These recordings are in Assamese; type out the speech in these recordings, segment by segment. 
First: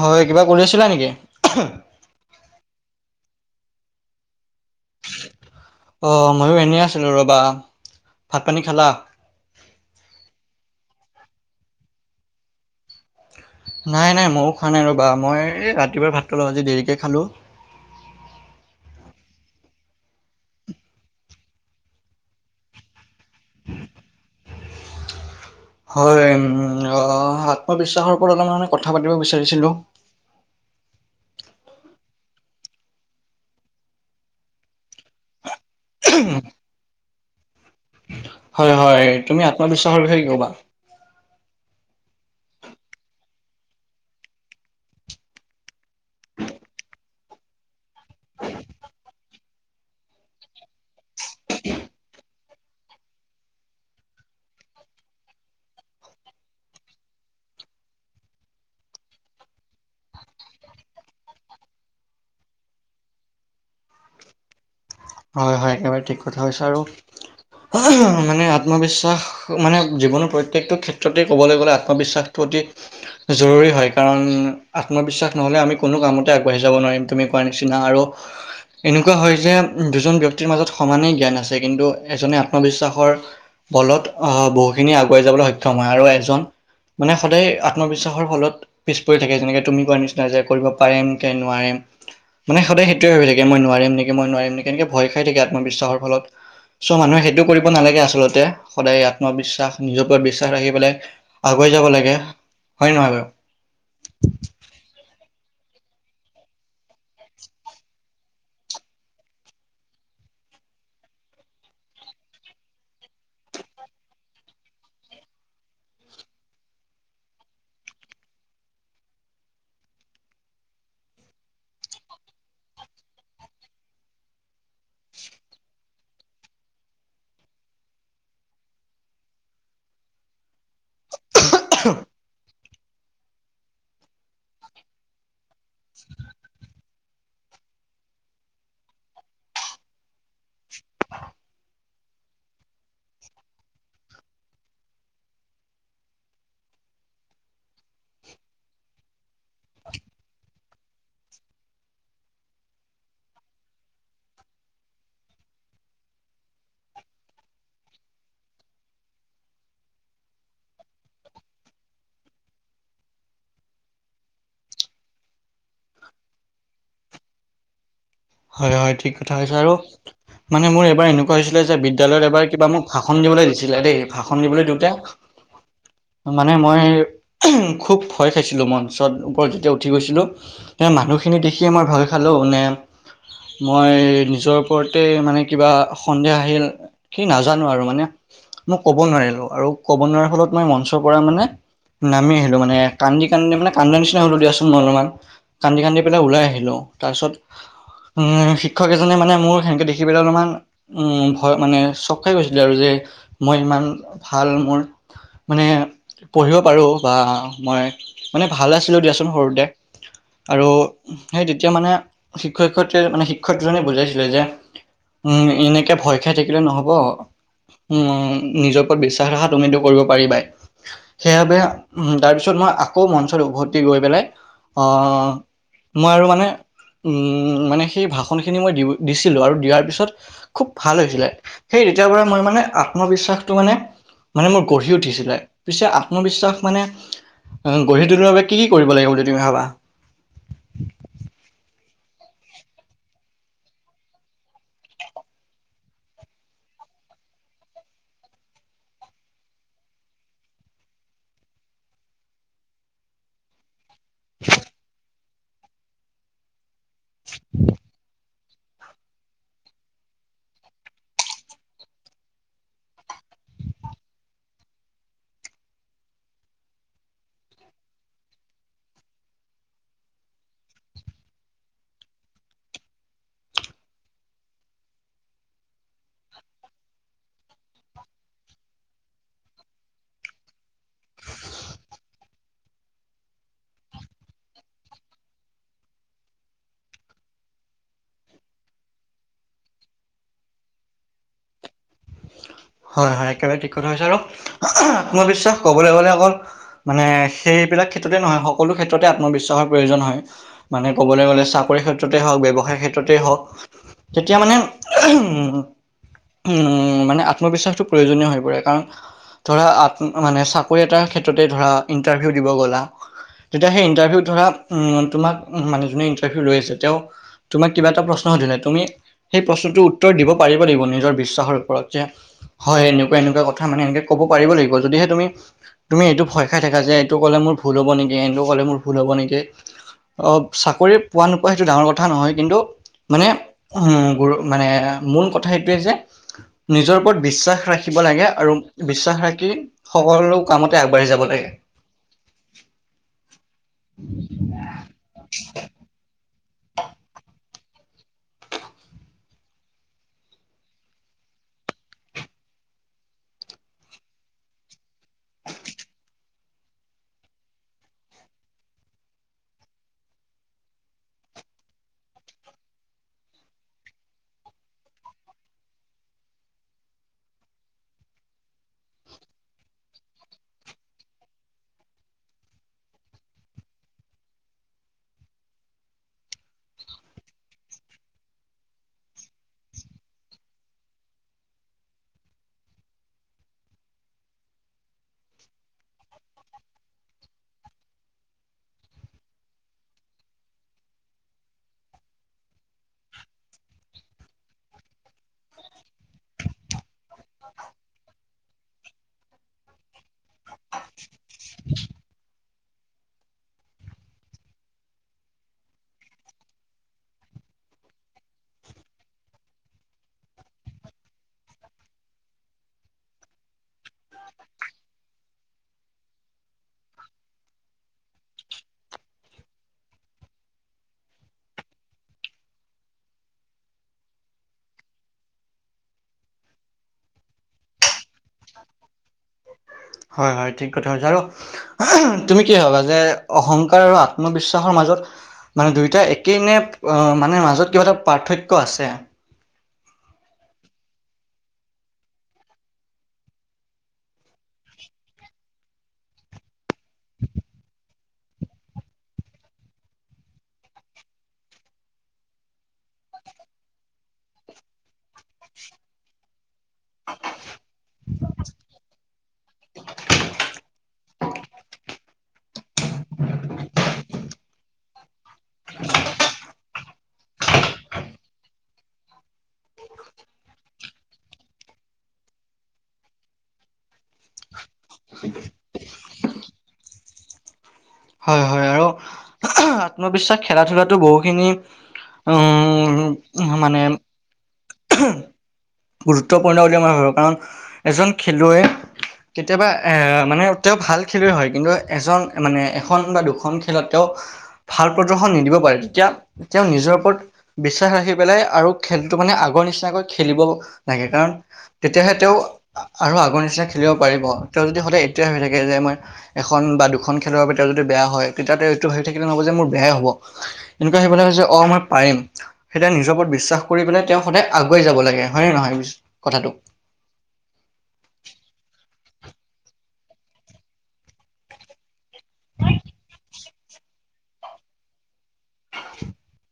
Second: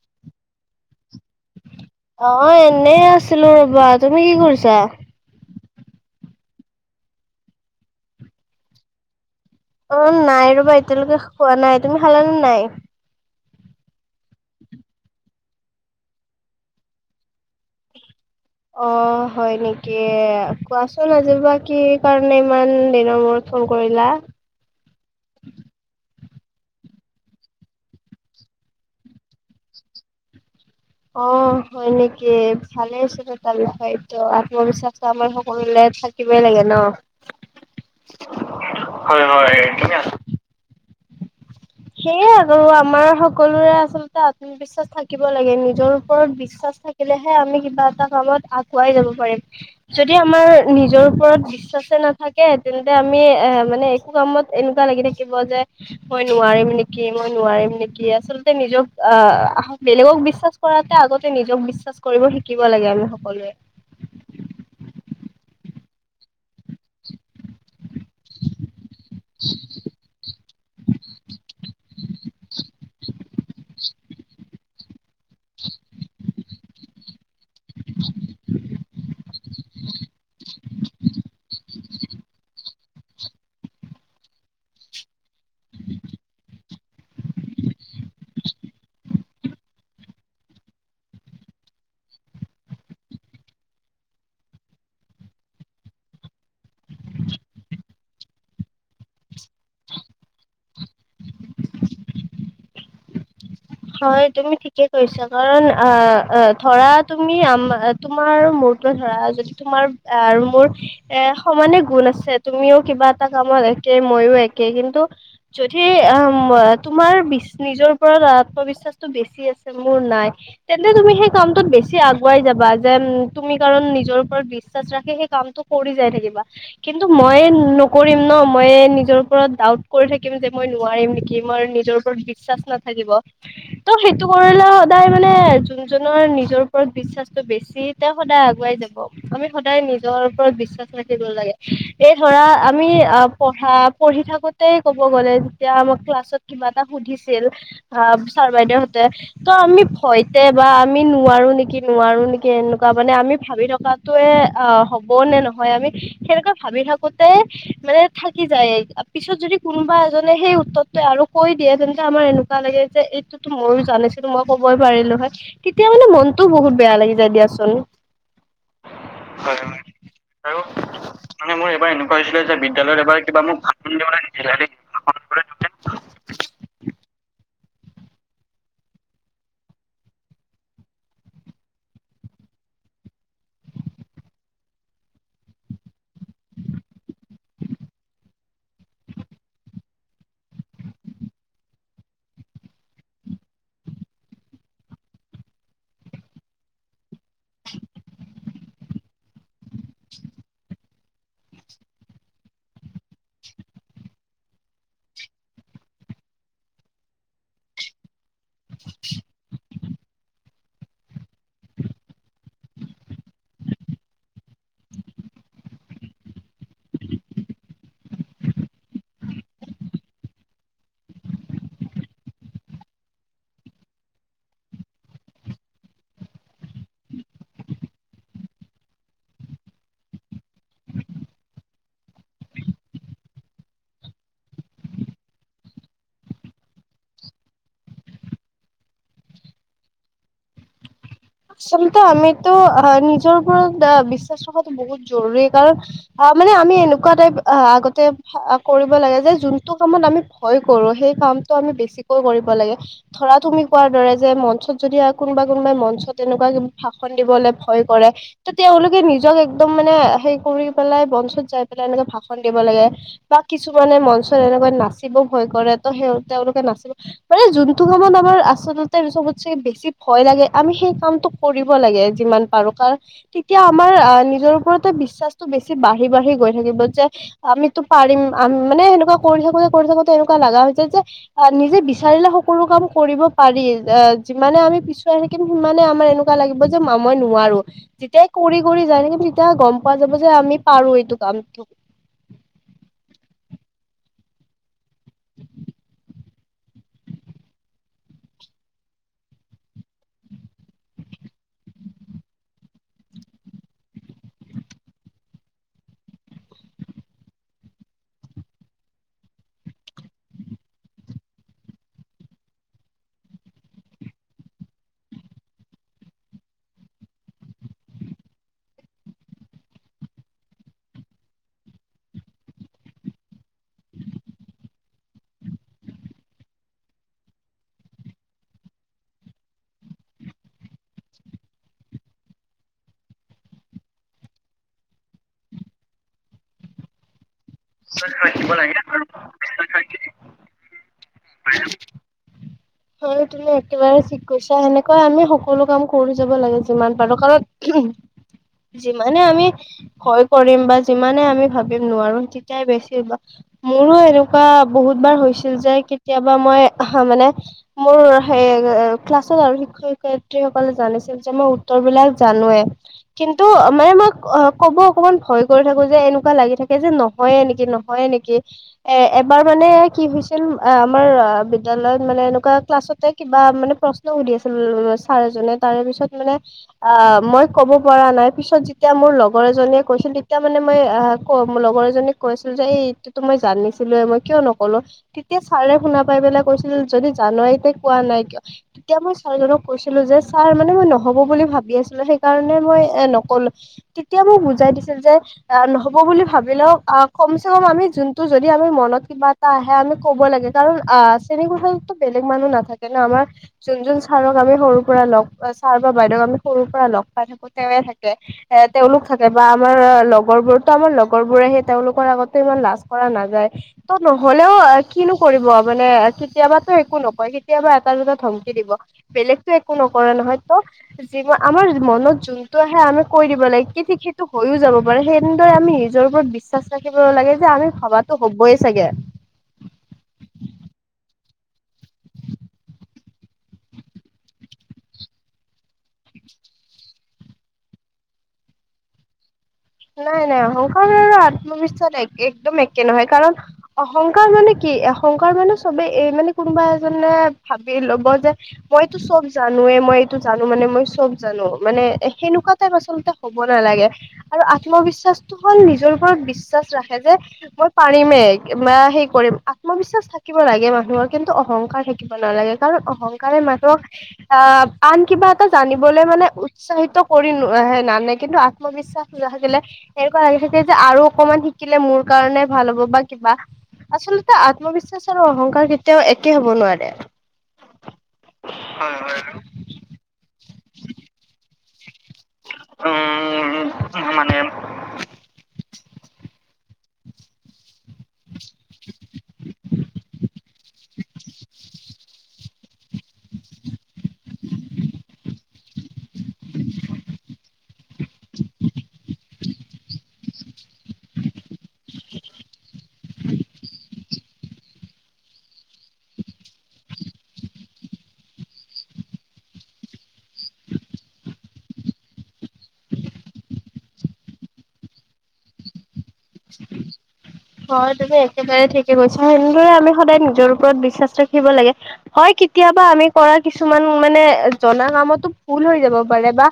হয় কিবা কৰি আছিলা নেকি? অ', এনেই আছো ছিলো ৰবা তুমি কি কৰিছা অ', ময়ো এনেই আছিলো ৰবা ভাত পানী খালা অ', নাই ৰবা এতিয়ালৈকে খোৱা নাই তুমি সালানে নাই নাই নাই মযো খোৱা নাই ৰ'বা মই ৰাতিপুৱা ভাতটো খালো আজি দেৰিকে খালো অ', হয় নেকি কোৱাচোন আজি পৰা কি কাৰণে ইমান দিনৰ মূৰত নকৰিলা হয় আত্মবিশ্বাসৰ পৰা অলপ মানে কথা পাতিব বিচাৰিছিলোঁ। অ', হয় নেকি ভালে আছিলে তালৈ হয়টো আত্মবিশ্বাসটো আমাৰ কৰিলে থাকিবই লাগে ন। হয় হয় তুমি হয় তুমি আত্মবিশ্বাসৰ বিষয়ে ক'বা? সেয়ে আৰু আমাৰ সকলোৰে আচলতে আত্মবিশ্বাস থাকিব লাগে নিজৰ ওপৰত বিশ্বাস থাকিলেহে আমি কিবা এটা কামত আগুৱাই যাব পাৰিম। যদি আমাৰ নিজৰ ওপৰত বিশ্বাস বিশ্বাসে নাথাকে তেন্তে আমি এ মানে একো কামত এনেকুৱা লাগি থাকিব যে মই নোৱাৰিম নেকি মই নোৱাৰিম নেকি আচলতে নিজক আহ বেলেগক বিশ্বাস কৰাতে আগতে নিজক বিশ্বাস কৰিব শিকিব লাগে আমি সকলোৱে। হয় হয়, একেবাৰে ঠিক কথা কৈছে আৰু মানে আত্মবিশ্বাস মানে জীৱনত প্ৰত প্ৰত্যেকটো ক্ষেত্ৰতে ক'বলৈ গ'লে আত্মবিশ্বাসটো অতি জৰুৰী হয় কাৰণ আত্মবিশ্বাস নহ'লে আমি কোনো কামতে আগবাঢ়ি যাব নোৱাৰিম তুমি কোৱাৰ নিচিনা আৰু এনেকুৱা হয় যে দুজন ব্যক্তিৰ মাজত সমানেই জ্ঞান আছে কিন্তু এজনে আত্মবিশ্বাসৰ বলত আহ বহুখিনি আগুৱাই যাবলৈ সক্ষম হয় আৰু এজন মানে সদায় আত্মবিশ্বাসৰ ফলত পিছ পৰি থাকে যেনেকে তুমি কোৱাৰ নিচিনা যে কৰিব পাৰিম কে নোৱাৰিম মানে সদায় সেইটোৱে হৈ থাকে মই নোৱাৰিম নেকি মই নোৱাৰিম নেকি এনেকে ভয় খাই থাকে আত্মবিশ্বাসৰ ফলত। চোৱা, মানুহে সেইটো কৰিব নালাগে, আচলতে, সদায় আত্মবিশ্বাস, নিজৰ ওপৰত বিশ্বাস ৰাখি পেলাই আগোৱাই ৱাই যাব লাগে। হয় নে নহয় বাৰু? হয়, তুমি ঠিকেই কৈছা। কাৰণ, আ, ধৰা তুমি আম, তোমাৰ আৰু মোৰ তোমাৰ ধৰা, যদি তোমাৰ আৰু মোৰ, এ, সমানে গুণ আছে, তুমিও কিবা এটা কামত এক একে, মইও একে। কিন্তু, যদি আম, আ, তোমাৰ বিছ, নিজৰ ওপৰত আ আত্মবিশ্বাসটো বেছি আছে, মোৰ নাই, তেন্তে তুমি সেই কামটোত বেছি আগুৱাই যাবা। যেন, তুম তুমি কাৰণ, নিজৰ ওপৰত বিশ্বাস ৰাখি সেই কামটো কৰি যাই থাকিবা, কিন্তু মই নকৰিম ন? মই নিজৰ ওপৰত ডাউট কৰি থাকিম, যে মই নোৱাৰিম নেকি, মোৰ নিজৰ ওপৰত বিশ্বাস নাথাকিব। ত', সেইটো কৰিলে সদায় মানে যোনজনৰ নিজৰ ওপৰত বিশ্বাসটো বেছি, তেওঁ সদায় আগুৱাই যাব। আমি সদায় নিজৰ ওপৰত বিশ্বাস ৰাখিব লাগে। এই ধৰা, আমি আ, পঢ়া-পঢ়ি থাকোতেই ক'ব গ'লে, যেতিয়া আমাৰ ক্লাছত কিবা এটা সুধিছিল ধৰা ছাৰ-বাইদেউহঁতে, ত', আমি ভয়তে বা আমি নোৱাৰো নেকি, নোৱাৰো নেকি, এনেকুৱা মানে আমি ভাবি থকাটোৱে, আ, হ'ব নে নহয়, আমি সেনেকৈ ভাবি থাকোতে, মানে থাকি কি যায়ে। পিছত যদি কোনোবা এজনে সেই উত্তৰটোৱে আৰু কৈ দিয়ে, তেন্তে আমাৰ এনেকুৱা লাগে যে, এই তোটো ময়ো জানিছিলোঁ, মই ক'বই পাৰিলোঁ হয়। তেতিয়া মানে, মনটো বহুত বেয়া লাগি যায় দিয়াচোন। হয়, হয়, ঠিক কথা কৈছা হয় আৰু হয় আৰু মানে মোৰ এইবাৰ এনেকুৱা মানে হৈছিলে মোৰ যে, এবাৰ এনেকুৱা বিদ্যালয়ত হৈছিলে এবাৰ যে কিবা মোক বিদ্যালয়ত ভাষণ এবাৰ কিবা দিবলৈ মোক দিছিলে ভাষণ দেই। ভাষণ দিছিলে দিবলৈ দেই দিওঁতে ভাষণ দিবলৈ দিওঁতে মানে, মই খুব ভয় খাইছিলোঁ মই। মঞ্চৰ ওপৰত যেতিয়া উঠি গৈছিলোঁ, তাত মানুহখিনি দেখিয়েই মই ভয় খালো নে মই নিজৰ ওপৰতে, মানে কিবা সন্দেহ আহিল, কি নাজানো আৰু মানে মই ক'ব নোৱাৰিলো আৰু ক'ব নোৱাৰাৰ ফলত মই মঞ্চৰ পৰা মানে নামি আহিলো মানে কান্দি কান্দি মানে কান্দা নিচনা হ'লো দিয়াচোন মই অলপমান কান্দি কান্দি পেলাই ওলাই আহিলো। তাৰপিছত উম শিক্ষক এজনে মানে মোক সেনেকে দেখিবলৈ অলপমান উম ভয় মানে চক খাই গৈছিলে আৰু যে মই ইমান ভাল মোৰ। মানে পঢ়িব পাৰো বা মই। মানে ভাল আছিলো দিয়াচোন সৰুতে আৰু সেই তেতিয়া মানে শিক্ষয়িত্ৰী। শিক্ষয়িত্ৰী মানে শিক্ষয়িত্ৰী বুজাইছিলে যে উম এনেকে ভয় খাই থাকিলে নহব। উ নিজৰ ওপৰত বিশ্বাস ৰাখা তুমিতো কৰিব পাৰিবাই সেইয়া বেয়া তাৰপিছত আকৌ মঞ্চত উভতি গৈ পেলাই অ' মই আৰু মানে। উ মানে সেই ভাষণ খিনি মই দিছিলো আৰু দিয়াৰ পিছত খুব ভাল হৈছিলে সেই তেতিয়াৰ পৰা মই মানে আত্মবিশ্বাসটো মানে -মানে মোৰ গঢ়ি উঠিছিলে পিছে আত্মবিশ্বাস মানে। গঢ়ি তুলিবৰ বাবে কি কি কৰিব লাগিব বুলি তুমি ভাবা। আচলতে আমিতো অ' নিজৰ ওপৰত আহ বিশ্বাস ৰখাতটো বহুত জৰুৰী কাৰণ মানে আমি আমি এনেকুৱা টাইপ আগতে কৰিব লাগে যে, যোনটো কামত আমি ভয় কৰো সেই কামটো আমি বেছিকৈ কৰিব লাগে ধৰা তুমি। কোৱাৰ দৰে যে মঞ্চত যদি কোনোবা কোনোবাই মঞ্চত তেনেকুৱা ভাষন দিবলৈ ভয় কৰে। ত তেওঁলোকে নিজক একদম মানে হে কৰি পেলাই বঞ্চত যাই পেলাই এনেকে ভাষণ দিব লাগে বা। কিছুমানে মঞ্চত এনেকৈ নাচিব ভয় কৰে ত' সেই তেওঁলোকে নাচিব মানে যোনটো কামত আমাৰ আচলতে চবতচে বেছি ভয় লাগে আমি সেইটো। কামটো কৰিব লাগে যিমান পাৰো, কাৰ তেতিয়া আমাৰ নিজৰ ওপৰতে বিশ্বাসটো বেছি বাঢ়ি বাঢ়ি বাঢ়ি গৈ থাকিব যে, আমিতো পাৰিম আম মানে এনেকুৱা কৰি থাকোতে, কৰি থাকোতে এনেকুৱা লাগা হৈছে যে অ' নিজে বিচাৰিলে সকলো কাম কৰিব পাৰি অ' যিমানে আমি পিছুৱাই থাকিম সিমানে আমি এনেকুৱা লাগিব যে ম মই নোৱাৰো যেতিয়াই কৰি কৰি যায় নকি তেতিয়া গম পোৱা যাব যে আমি পাৰো এইটো কাম হয় হয় একেবাৰে টিকট হৈছে আৰু আত্মবিশ্বাস কবলে গলে অকল মানে সেইবিলাক ক্ষেত্ৰতে নহয় সকলো ক্ষেত্ৰতে আত্মবিশ্বাসৰ প্ৰয়োজন হয় মানে ক'বলৈ গ'লে চাকৰি ক্ষেত্ৰতে হওক ব্যৱসায় ক্ষেত্ৰতে হওক তেতিয়া মানে উ উম মানে আত্মবিশ্বাসটো প্ৰয়োজনীয় হৈ পৰে কাৰণ ধৰা মানে চাকৰি এটাৰ ক্ষেত্ৰতে ধৰা ইণ্টাৰভিউ দিব গ'লা তেতিয়া সেই ইণ্টাৰভিউ ধৰা তোমাক মানে যোনে ইণ্টাৰভিউ লৈ আছে তেওঁ তোমাক কিবা এটা প্ৰশ্ন সুধিলে তুমি সেই প্ৰশ্নটোৰ উত্তৰ দিব পাৰিব লাগিব নিজৰ বিশ্বাসৰ ওপৰত যে হয় এনেকুৱা এনেকুৱা কথা মানে এনেকে ক'ব পাৰিব লাগিব যদিহে তুমি তুমি এইটো ভয় খাই থাকা যে এইটো কলে মোৰ ভুল হ'ব নেকি এইটো কলে মোৰ ভুল হব নেকি আহ চাকৰি পোৱা নোপোৱা সেইটো ডাঙৰ কথা নহয় কিন্তু মানে উ গৰু মানে মূল কথা সেইটোৱে যে নিজৰ ওপৰত বিশ্বাস ৰাখিব লাগে আৰু বিশ্বাস ৰাখি সকলো কামতে আগবাঢ়ি যাব লাগে। হয় হয় তুমি একেবাৰে ঠিক কৈছা সেনেকুৱাই আমি সকলো কাম কৰি যাব লাগে যিমান পাৰো কাৰণ যিমানে আমি ভয় কৰিম বা যিমানে আমি ভাবিম নোৱাৰো তেতিয়াই বেছি মোৰো এনেকুৱা বহুত বাৰ হৈছিল যে কেতিয়াবা মই আহ মানে মোৰ সেই ক্লাছত আৰু শিক্ষয়িত্ৰী সকলে জানিছিল যে মই উত্তৰ বিলাক জানোৱে কিন্তু মানে মই অ কব অকমান ভয় কৰি থাকো যে এনেকুৱা লাগি থাকে যে নহয় এনেকে নহয় নেকি এ এবাৰ মানে কি হৈছিল আমাৰ বিদ্যালয়ত মানে এনেকুৱা [unintelligible] কিবা মনে প্ৰশ্ন সুধিব আছিল ছাৰ এজনে তাৰে পিছত মানে মই মই পৰা নাই পিছত যেতিয়া, মোৰ লগৰ এজনীয়ে কৈছিল, তেতিয়া মানে মই লগৰ এজনীক কৈছোঁ যে এই এইটো মই জানিছিলোৱে, মই কিয় নক'লো, তেতিয়া ছাৰে শুনা পাই পেলাই কৈছিল, যদি জানই কোৱা নাই কিয়, তেতিয়া মই ছাৰ জনক কৈছিলো যে, ছাৰ মানে মই নহ'ব বুলি ভাবি আছিলো, সেইকাৰণে। মই এই নকলোঁ, তেতিয়া মোক বুজাই দিছিল যে, নহ'ব বুলি ভাবিলেও, আ কমচে-কম আমি যোনটো যদি আমি, মনত কিবা এটা আহে আমি ক'ব লাগে, কাৰণ, অ', চেনী [unintelligible] বেলেগ মানুহ নাথাকে ন আমাৰ, যোন, যোন ছাৰক আমি সৰু পৰা লগ, ছাৰ বা বাইদেউক আমি সৰু পৰা লগ পাই তেওঁৱে থাকে, এ তেওঁলোক থাকে বা আমাৰ লগৰ বোৰতো আমাৰ লগৰ বোৰে, সেই তেওঁলোকৰ আগত ইমান লাজ কৰা নাযায়, ত' নহ'লেও কিনো কৰিব, মানে কেতিয়াবাতো একো নক কয়, কেতিয়াবা এটা, দুটা ধমকি দিব, বেলেগতো একো নকৰে নহয়, ত' যি আমাৰ মনত যোনটো আহে আমি কৈ দিব লাগে, কি ঠিক সেইটো হৈও যাব পাৰে, সেনেদৰে আমি নিজৰ ওপৰত বিশ্বাস ৰাখিব লাগ লাগে যে, আমি ভাবাতো হ'বই চাগে। [inaudible] হয়, হয়, ঠিক কথা কৈছা, আৰু তুমি কি ভবা যে, অহংকাৰ আৰু আত্মবিশ্বাস বিশ্বাসৰ মাজত মানে দুয়োটা একেই নে মানে মাজত কিবা এটা পাৰ্থক্য আছে নাই নাই অহংকাৰ মান আত্মবিশ্বাস একে একদম একে নহয় কাৰণ অহংকাৰ মানে কি অহংকাৰ মানে চবেই এই মানে কোনোবা এজনে ভাবি ল'ব যে মইটো চব জানোৱে মই এইটো জানো মানে মই চব জানো মানে সেনেকুৱা টাইপ আচলতে হ'ব নালাগে আৰু আত্মবিশ্বাসটো হ'ল নিজৰ ওপৰত বিশ্ব বিশ্বাস ৰাখে যে মই পাৰিমেই মা হেই কৰিম আত্মবিশ্বাস থাকিব লাগে মানুহৰ কিন্তু অহংকাৰ থাকিব নালাগে কাৰণ অহংকাৰে মানুহক আহ, আন কিবাত ত'জানিবলৈ মানে উৎসাহিত কৰি নানে কিন্তু আত্মবিশ্বাস [unintelligible] নাথাকিলে এনেকুৱা লাগি থাকে যে আৰু অকমান শিকিলে মোৰ কাৰণে ভাল হ'ব বা কিবা আচলতে আত্মবিশ্বাস আৰু অহংকাৰ কেতিয়াও একে হ'ব নোৱাৰে। হয়-হয় আৰু হয় হয় আত্মবিশ্বাস খেলা ধূলাতো বহুখিনি উম, মানে উম মানে গুৰুত্বপূৰ্ণ তে মই ভাবো কাৰণ এজন খেলুৱৈ কেতিয়াবা এ মানে তেওঁ ভাল খেলুৱৈ হয় কিন্তু এজন মানে এখন বা দুখন খেলত তেওঁ ভাল প্ৰদৰ্শন নিদিব পাৰে তেতিয়া তেওঁ নিজৰ ওপৰত বিশ্বাস ৰাখি পেলাই আৰু খেলটো মানে আগৰ নিচিনাকৈ খে খেলিবও লাগে কাৰণ তেতিয়াহে তেওঁ আৰু আগৰ নিচিনা খেলিব পাৰিব তেওঁ যদি সদায় [unintelligible] হৈ থাকে যে মই এখন বা দুখন খেলৰ বাবে এতিয়া যদি বেয়া হয় তেতিয়া তেওঁ এইটো ভাবি থাকিলে নহব যে মোৰ বেয়াই হ'ব এনেকুৱা সেইবিলাক হৈছে অ, মই পাৰিম সেই তেতিয়া নিজৰ ওপৰত বিশ্বাস কৰি পেলাই তেওঁ সদায় আগুৱাই যাব লাগে হয়ে নহয় কথাটো? হয় তুমি একেবাৰে ঠিকে কৈছা সেনেদৰে আমি সদায় নিজৰ ওপৰত বিশ্বাস ৰাখিব লাগে হয় কেতিয়াবা আমি কৰা কিছুমান মানে জনা কামতো ভুল হৈ যাব পাৰে বা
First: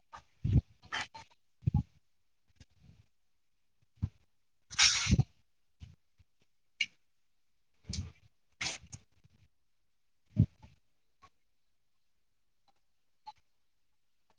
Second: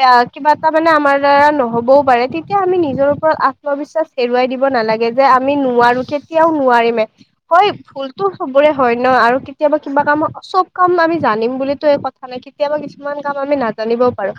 এয়া কিব কিবা এটা মানে আমাৰ দ্বাৰা নহবও পাৰে তেতিয়া আমি নিজৰ ওপৰত আত্মবিশ্বাস হেৰুৱাই দিব নালাগে যে আমি নোৱাৰো কেতিয়াও নোৱাৰিমে হয় ভুলতো চবৰে হয় ন' আৰু কেতিয়াবা কিবা কাম চব কাম আমি জানিম বুলিম এ কথা নাই কেতিয়াবা কিছুমান কাম আমি নাজানিব পাৰো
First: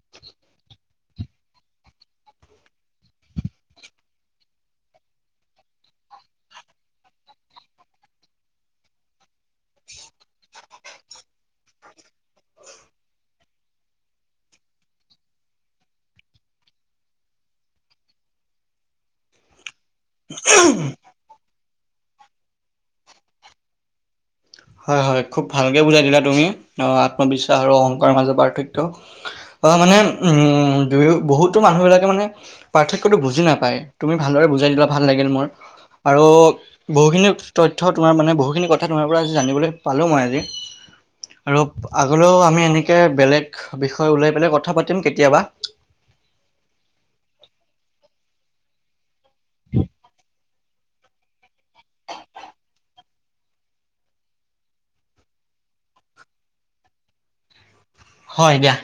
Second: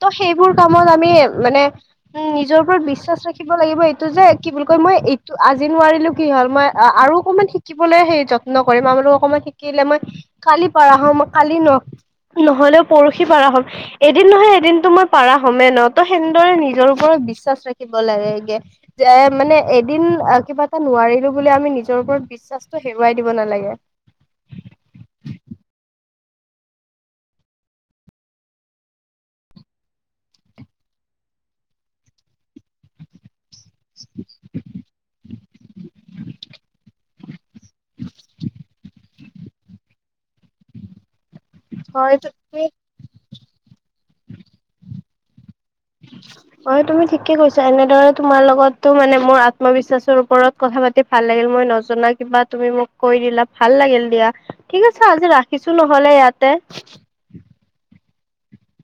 তো সে সেইবোৰ কামত আমি মানে উম, নিজৰ ওপৰত বিশ্বাস ৰাখিব লাগিব এইটো যে কি বুলি কয় মই এই ত' আজি নোৱাৰিলো কি হ'ল মই আৰু অকনমান শিকিবলৈ সেই যত্ন কৰিম মই বোলো অকনমান শিকিলে মই খালি পাৰা হম কালি ন নহলেও পৰহি পাৰা হ'ম এদিন নহয় এদিনতো মই পাৰা হ'মে ন ত সেনেদৰে নিজৰ ওপৰত বিশ্বাস ৰাখিব লাগেগে যে মানে এদিন কিবা এটা নোৱাৰিলোঁ বুলি আমি নিজৰ ওপৰত বিশ্বাসটো হেৰুৱাই দিব নালাগে হয় হয় খুব ভালকে বুজাই দিলা তুমি আত্মবিশ্বাস আৰু অহংকাৰ মাজত পাৰ্থক্য বা মানে উম দুয়ো বহুতো মানুহ বিলাকে মানে পাৰ্থক্যটো বুজি নাপ পায় তুমি ভালদৰে বুজাই দিলা ভাল লাগিল মোৰ আৰু বহুখিনি তথ্য তোমাৰ মানে বহুখিনি কথা তোমাৰ পৰা আজি জানিবলৈ পালো মই আজি আৰু হয় এইটো আগলেও তুমি আমি এনেকে বেলেগ বিষয় উলাই পেলাই কথা পাতিম কেত তিয়াবা অ তুমি ঠিকে কৈছা এনেদৰে তোমাৰ লগতো মানে মোৰ আত্মবিশ্বাসৰ ওপৰত কথা পাতি ভাল লাগিল মই নজনা কিবা তুমি মোক কৈ দিলা ভাল লাগিল দিয়া ঠিক আছে আজি ৰাখি ছো নহলে ইয়াতে। হয় দিয়া।